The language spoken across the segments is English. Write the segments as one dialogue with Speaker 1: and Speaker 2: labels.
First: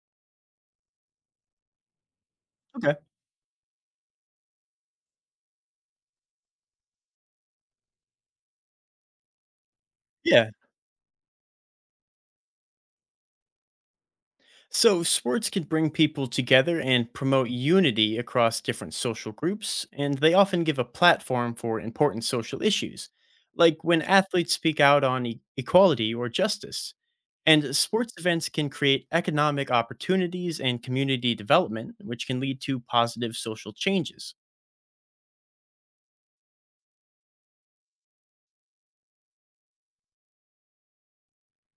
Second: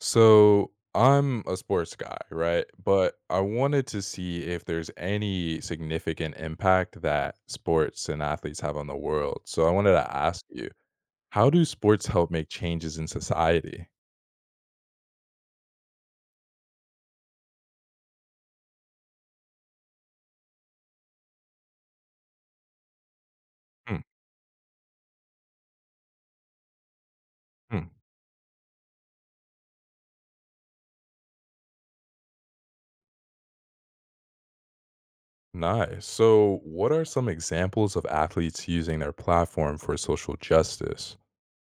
Speaker 1: So I'm a sports guy, right?
Speaker 2: Okay.
Speaker 1: But I wanted to see if there's any significant impact that sports and athletes have on the world. So I wanted to ask
Speaker 2: Yeah.
Speaker 1: you, how do sports help make changes in society?
Speaker 2: So sports can bring people together and promote unity across different social groups, and they often give a platform for important social issues, like
Speaker 1: Hmm,
Speaker 2: when athletes speak out on equality or justice. And
Speaker 1: hmm.
Speaker 2: sports events can create economic opportunities and community development, which can lead to positive social changes.
Speaker 1: Nice. So, what are some examples of athletes using their platform for social justice?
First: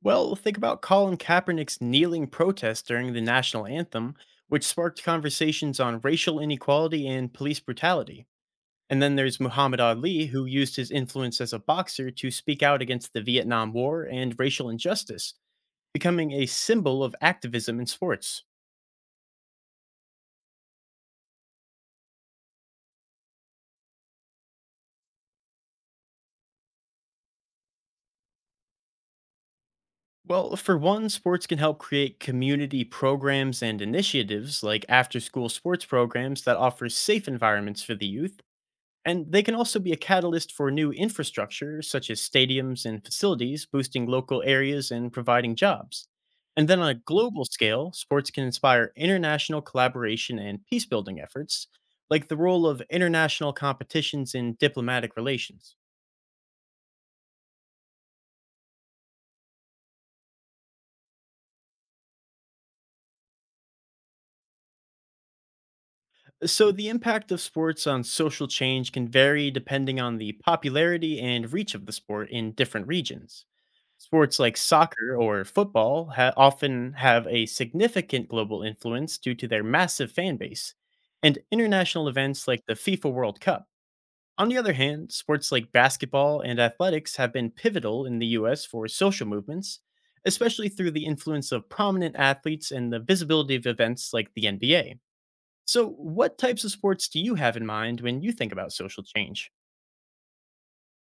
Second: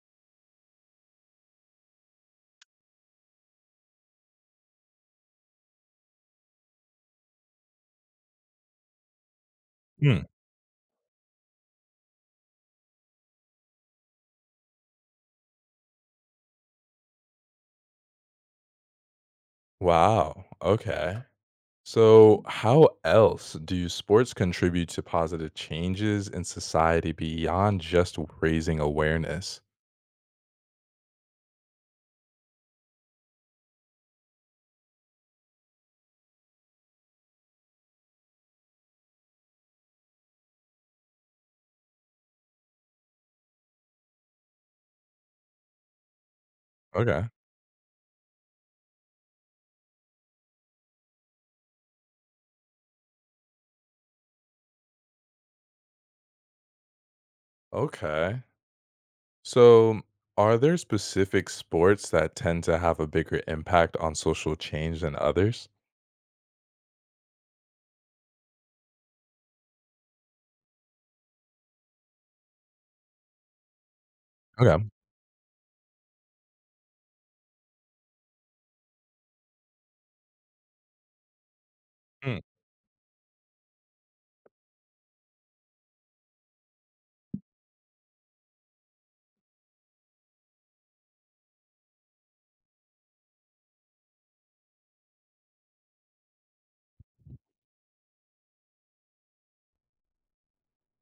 Speaker 2: Well, think about Colin Kaepernick's kneeling protest during the national anthem, which sparked conversations on racial inequality and police brutality. And then there's Muhammad
Speaker 1: Hmm.
Speaker 2: Ali, who used his influence as a boxer to speak out against the Vietnam War and racial injustice, becoming a symbol of activism in sports.
Speaker 1: Wow. Okay. So, how else do sports contribute to positive changes in society beyond just raising awareness?
Speaker 2: Well, for one, sports can help create community programs and initiatives like after school sports programs that offer safe environments for the youth. And they can also be a catalyst for new infrastructure, such as stadiums and facilities, boosting local areas and providing jobs. And then on a
Speaker 1: Okay.
Speaker 2: global scale, sports can inspire international collaboration and peace building efforts, like the role of international competitions in diplomatic relations.
Speaker 1: Okay. So, are there specific sports that tend to have a bigger impact on social change than others?
Speaker 2: So, the impact of sports on social change can vary depending on the popularity and reach of the sport in different regions. Sports like
Speaker 1: Okay.
Speaker 2: soccer or football often have a significant global influence due to their massive fan base, and international
Speaker 1: Hmm.
Speaker 2: events like the FIFA World Cup. On the other hand, sports like basketball and athletics have been pivotal in the US for social movements, especially through the influence of prominent athletes and the visibility of events like the NBA. So, what types of sports do you have in mind when you think about social change?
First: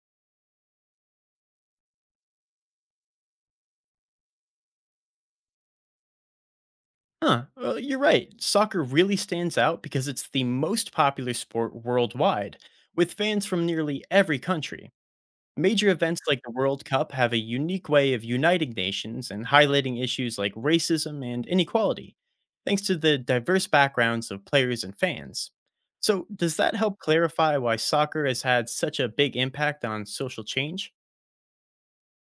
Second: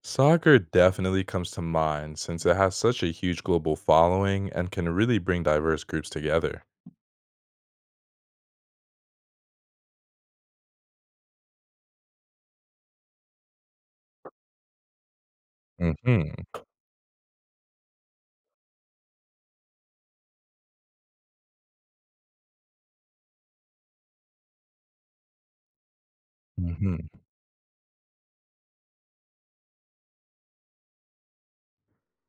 Speaker 1: Soccer definitely comes to mind since it has such a huge global following and can really bring diverse groups together.
Speaker 2: Huh, well, you're right. Soccer really stands out because it's the most popular sport worldwide, with fans from nearly every country. Major events
Speaker 1: Hmm,
Speaker 2: like the World Cup have a unique way of uniting nations and highlighting issues like racism and inequality, thanks to the diverse backgrounds of players and fans. So, does that help
Speaker 1: hmm.
Speaker 2: clarify why soccer has had such a big impact on social change?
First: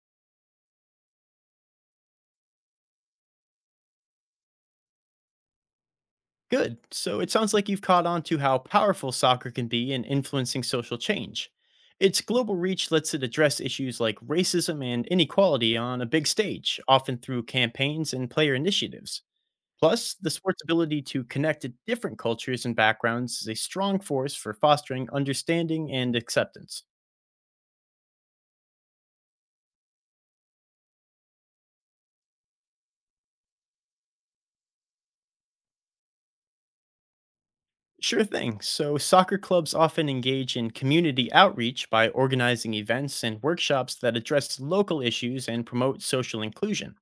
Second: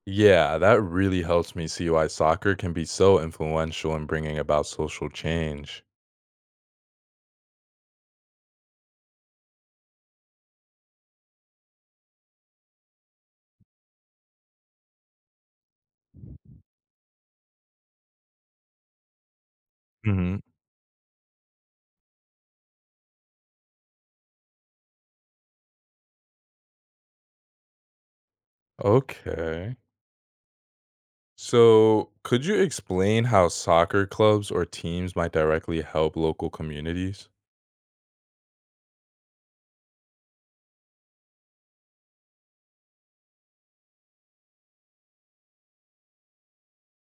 Speaker 1: Yeah, that really helps me see why soccer can be so influential in bringing about social change.
Speaker 2: Good. So it sounds like you've caught on to how powerful soccer can be in influencing social change. Its global reach lets it address issues like racism and inequality on a big stage, often through campaigns and player initiatives. Plus, the
Speaker 1: Hmm.
Speaker 2: sport's ability to connect to different cultures and backgrounds is a strong force for fostering understanding and acceptance.
Speaker 1: Okay. So, could you explain how soccer clubs or teams might directly help local communities?
Speaker 2: Sure thing. So, soccer clubs often engage in community outreach by organizing events and workshops that address local issues and promote social inclusion.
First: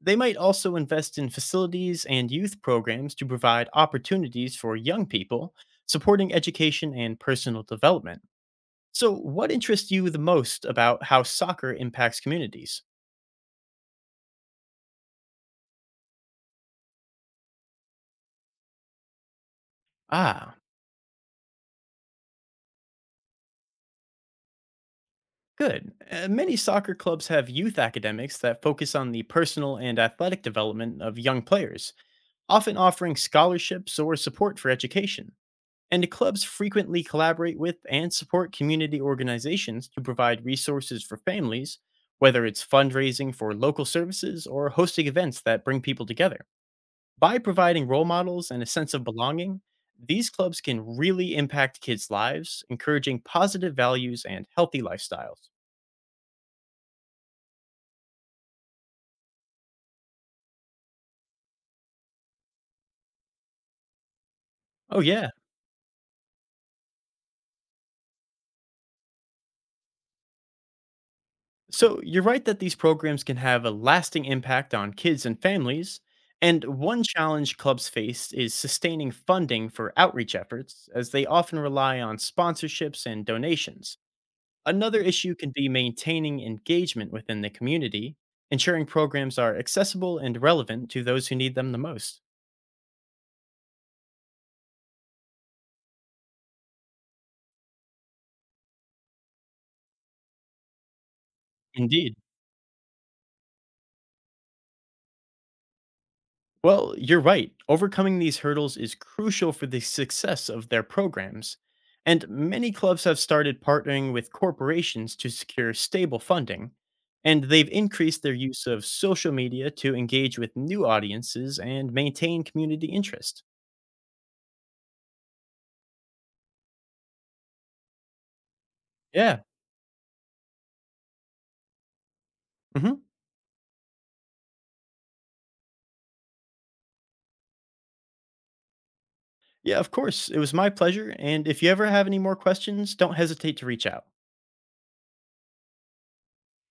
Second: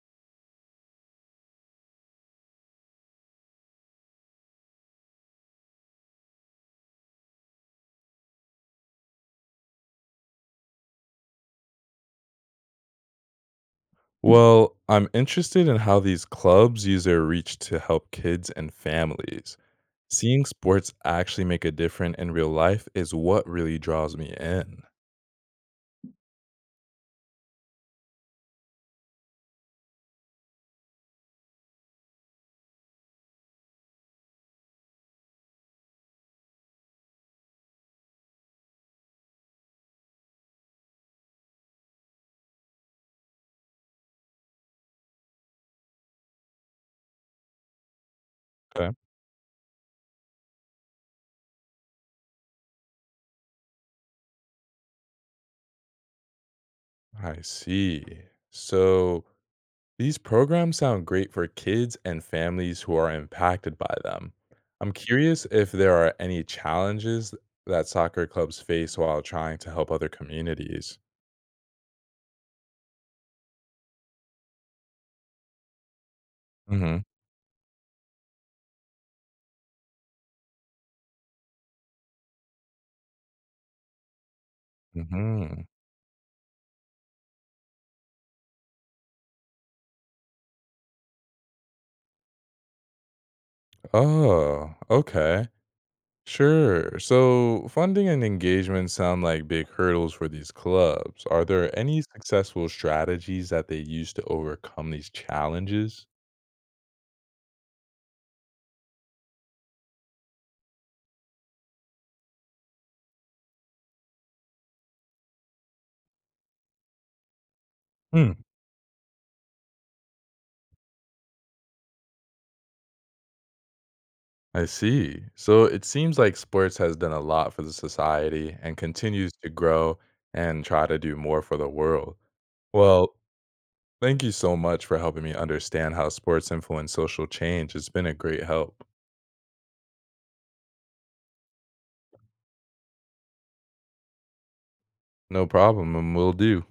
Speaker 2: They might also invest in facilities and youth programs to provide opportunities for young people, supporting education and personal development. So, what interests you the most about how soccer impacts communities?
Speaker 1: Well, I'm interested in how these clubs use their reach to help kids and families. Seeing
Speaker 2: Ah,
Speaker 1: sports actually make a difference in real life is what really draws me in.
Speaker 2: good. Many soccer clubs have youth academics that focus on the personal and athletic development of young players, often offering scholarships or support for education. And clubs frequently collaborate with and support community organizations to provide resources for families, whether it's fundraising for local services or hosting events that bring people together. By providing role models and a
Speaker 1: Okay.
Speaker 2: sense of belonging, these clubs can really impact kids' lives, encouraging positive values and healthy lifestyles.
Speaker 1: I see. So, these programs sound great for kids and families who are impacted by them. I'm
Speaker 2: Oh, yeah.
Speaker 1: curious if there are any challenges that soccer clubs face while trying to help other communities.
Speaker 2: So, you're right that these programs can have a lasting impact on kids and families. And
Speaker 1: Hmm,
Speaker 2: one challenge clubs face is sustaining funding for outreach efforts, as they often rely on sponsorships and donations. Another issue can
Speaker 1: hmm.
Speaker 2: be maintaining engagement within the community, ensuring programs are accessible and relevant to those who need them the most.
Speaker 1: Oh, okay. Sure. So funding and engagement sound like big hurdles for these clubs. Are there any
Speaker 2: Indeed.
Speaker 1: successful strategies that they use to overcome these challenges?
Speaker 2: Well, you're right. Overcoming these hurdles is crucial for the success of their programs. And many clubs have started partnering with corporations to secure stable funding. And they've increased their
Speaker 1: Hmm.
Speaker 2: use of social media to engage with new audiences and maintain community interest.
Speaker 1: I see. So it seems like sports has done a lot for the society and continues
Speaker 2: Yeah.
Speaker 1: to grow and try to do more for the world.
Speaker 2: Hmm.
Speaker 1: Well, thank you so much for helping me understand how sports influence social change. It's been a great help.
Speaker 2: Yeah, of course. It was my pleasure. And if you ever have any more questions, don't hesitate to reach out.
Speaker 1: No problem, and will do.